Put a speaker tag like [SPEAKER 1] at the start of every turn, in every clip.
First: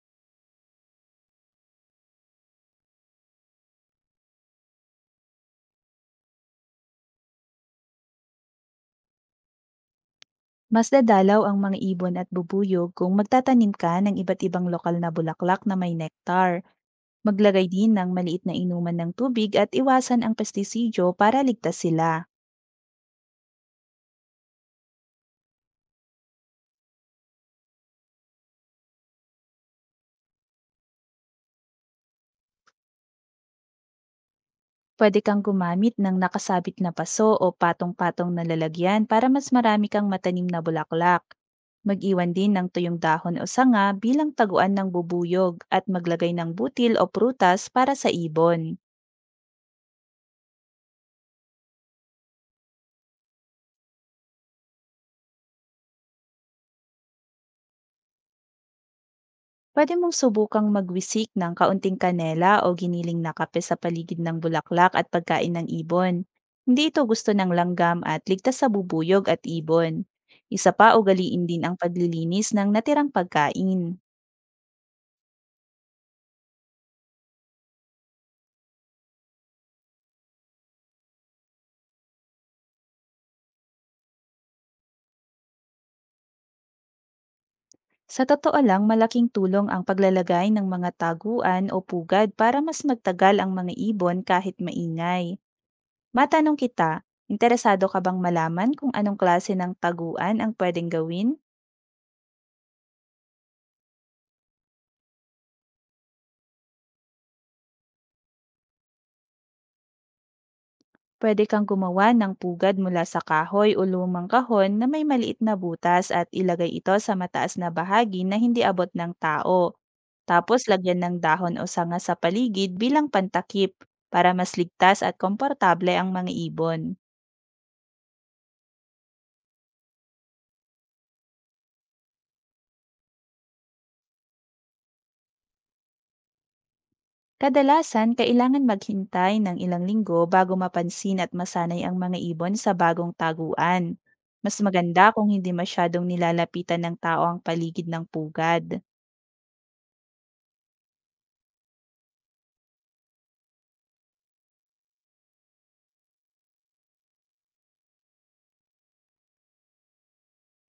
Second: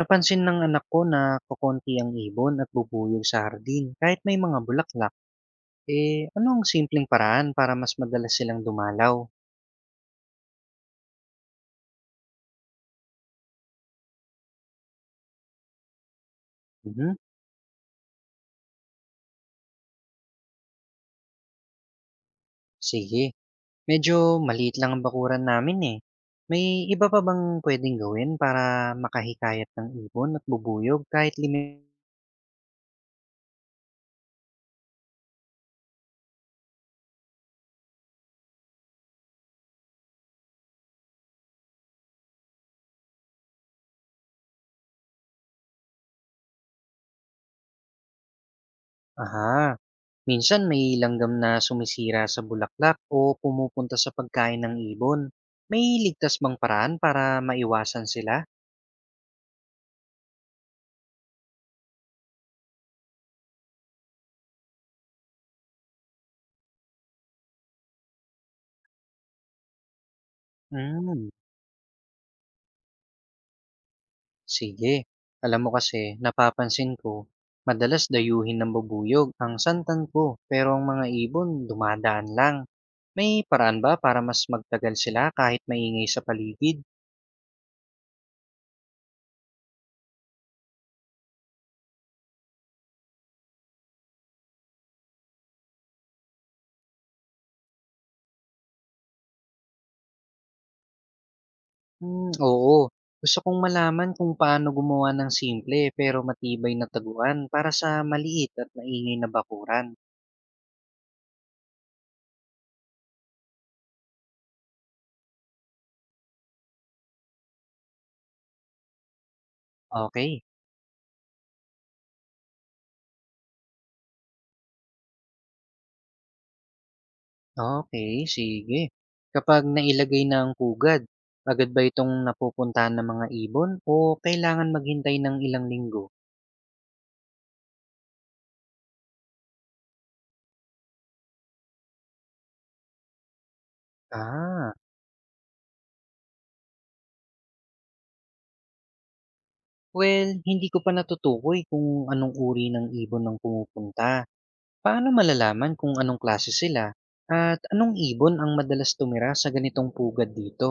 [SPEAKER 1] Napansin ng anak ko na kukonti ang ibon at bubuyog sa hardin kahit may mga bulaklak. Eh, ano ang simpleng paraan para mas madalas silang dumalaw?
[SPEAKER 2] Mas dadalaw ang mga ibon at bubuyog kung magtatanim ka ng iba't ibang lokal na bulaklak na may nektar.
[SPEAKER 1] Mhm.
[SPEAKER 2] Maglagay din ng maliit na inuman ng tubig at iwasan ang pestisidyo para ligtas sila.
[SPEAKER 1] Sige. Medyo maliit lang ang bakuran namin eh. May iba pa bang pwedeng gawin para makahikayat ng ibon at bubuyog kahit limit?
[SPEAKER 2] Pwede kang gumamit ng nakasabit na paso o patong-patong na lalagyan para mas marami kang matanim na bulaklak. Mag-iwan din ng tuyong dahon o sanga bilang taguan ng bubuyog at maglagay ng butil o prutas para sa ibon.
[SPEAKER 1] Aha. Minsan may langgam na sumisira sa bulaklak o pumupunta sa pagkain ng ibon. May ligtas bang paraan para maiwasan sila?
[SPEAKER 2] Pwede mong subukang magwisik ng kaunting kanela o giniling na kape sa paligid ng bulaklak at pagkain ng ibon. Hindi ito gusto ng langgam at ligtas sa bubuyog at ibon. Isa pa,
[SPEAKER 1] Mm.
[SPEAKER 2] ugaliin din ang paglilinis ng natirang pagkain.
[SPEAKER 1] Sige. Alam mo kasi, napapansin ko, madalas dayuhin ng babuyog ang santan ko pero ang mga ibon dumadaan lang. May paraan ba para mas magtagal sila kahit maingay sa paligid?
[SPEAKER 2] Sa totoo lang, malaking tulong ang paglalagay ng mga taguan o pugad para mas magtagal ang mga ibon kahit maingay. Matanong kita, interesado ka bang malaman kung anong klase ng taguan ang pwedeng gawin?
[SPEAKER 1] Oo. Gusto kong malaman kung paano gumawa ng simple pero matibay na taguan para sa maliit at maingay na bakuran.
[SPEAKER 2] Pwede kang gumawa ng pugad mula sa kahoy o lumang kahon na may maliit na butas at ilagay ito sa mataas na bahagi na hindi abot ng tao.
[SPEAKER 1] Okay.
[SPEAKER 2] Tapos, lagyan ng dahon o sanga sa paligid bilang pantakip para mas ligtas at komportable ang mga ibon.
[SPEAKER 1] Okay, sige. Kapag nailagay na ang pugad, agad ba itong napupuntahan ng mga ibon o kailangan maghintay ng ilang linggo?
[SPEAKER 2] Kadalasan, kailangan maghintay ng ilang linggo bago mapansin at masanay ang mga ibon sa bagong taguan. Mas
[SPEAKER 1] Ah,
[SPEAKER 2] maganda kung hindi masyadong nilalapitan ng tao ang paligid ng pugad.
[SPEAKER 1] Hindi ko pa natutukoy kung anong uri ng ibon ang pumupunta. Paano malalaman kung anong klase sila at anong ibon ang madalas tumira sa ganitong pugad dito?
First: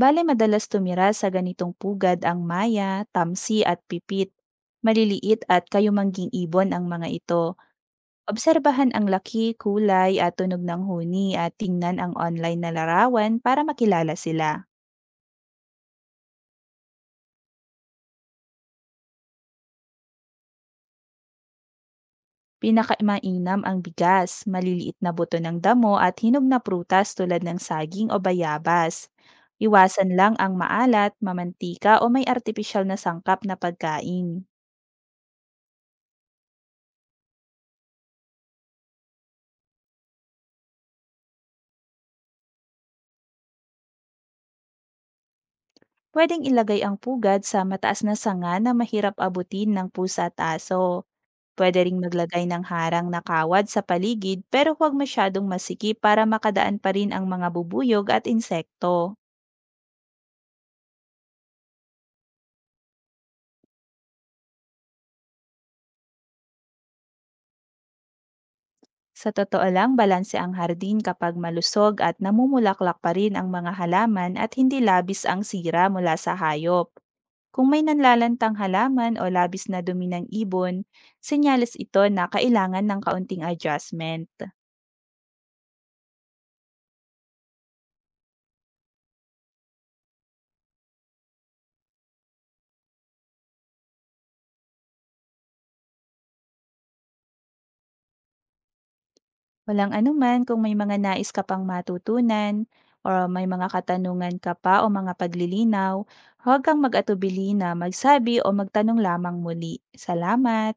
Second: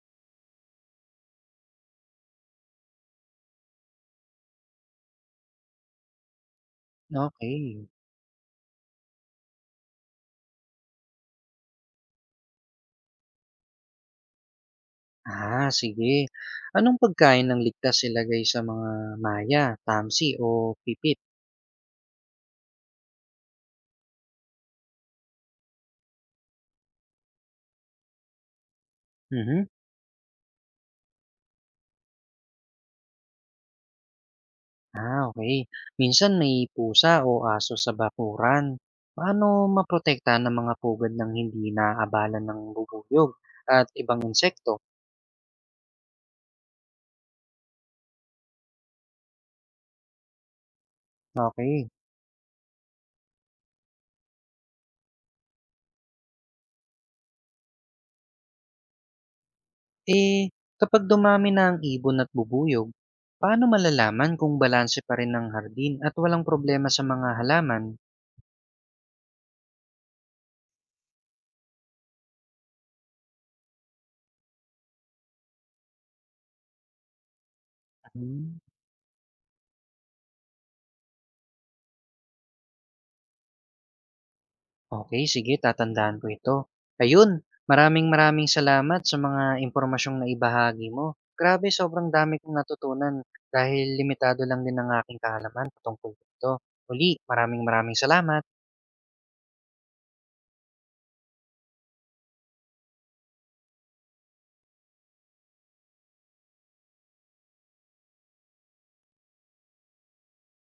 [SPEAKER 2] Bale, madalas tumira sa ganitong pugad ang maya, tamsi at pipit. Maliliit at kayumangging ibon ang mga ito.
[SPEAKER 1] Okay.
[SPEAKER 2] Obserbahan ang laki, kulay at tunog ng huni, at tingnan ang online na larawan para makilala sila.
[SPEAKER 1] Ah, sige. Anong pagkain ang ligtas ilagay sa mga maya, tamsi o pipit?
[SPEAKER 2] Pinakamainam ang bigas, maliliit na buto ng damo at hinog na prutas tulad ng saging o bayabas.
[SPEAKER 1] Mhm.
[SPEAKER 2] Iwasan lang ang maalat, mamantika o may artipisyal na sangkap na pagkain.
[SPEAKER 1] Ah, okay. Minsan may pusa o aso sa bakuran. Paano maprotektahan ng mga pugad ng hindi naabala ng bubuyog at ibang insekto?
[SPEAKER 2] Pwedeng ilagay ang pugad sa mataas na sanga na mahirap abutin ng pusa at aso. Pwede
[SPEAKER 1] Okay.
[SPEAKER 2] ring maglagay ng harang na kawad sa paligid, pero huwag masyadong masiki para makadaan pa rin ang mga bubuyog at insekto.
[SPEAKER 1] Eh, kapag dumami na ang ibon at bubuyog, paano malalaman kung balanse pa rin ang hardin at walang problema sa mga halaman?
[SPEAKER 2] Sa totoo lang, balanse ang hardin kapag malusog at namumulaklak pa rin ang mga halaman at hindi labis ang sira mula sa hayop. Kung may nanlalantang
[SPEAKER 1] Mhm.
[SPEAKER 2] halaman o labis na dumi ng ibon, senyales ito na kailangan ng kaunting adjustment.
[SPEAKER 1] Okay, sige, tatandaan ko ito. Ayun, maraming maraming salamat sa mga impormasyong naibahagi mo. Grabe, sobrang dami kong natutunan dahil limitado lang din ang aking kaalaman patungkol dito. Muli, maraming maraming salamat.
[SPEAKER 2] Walang anuman. Kung may mga nais ka pang matutunan o may mga katanungan ka pa o mga paglilinaw, huwag kang mag-atubili na magsabi o magtanong lamang muli. Salamat!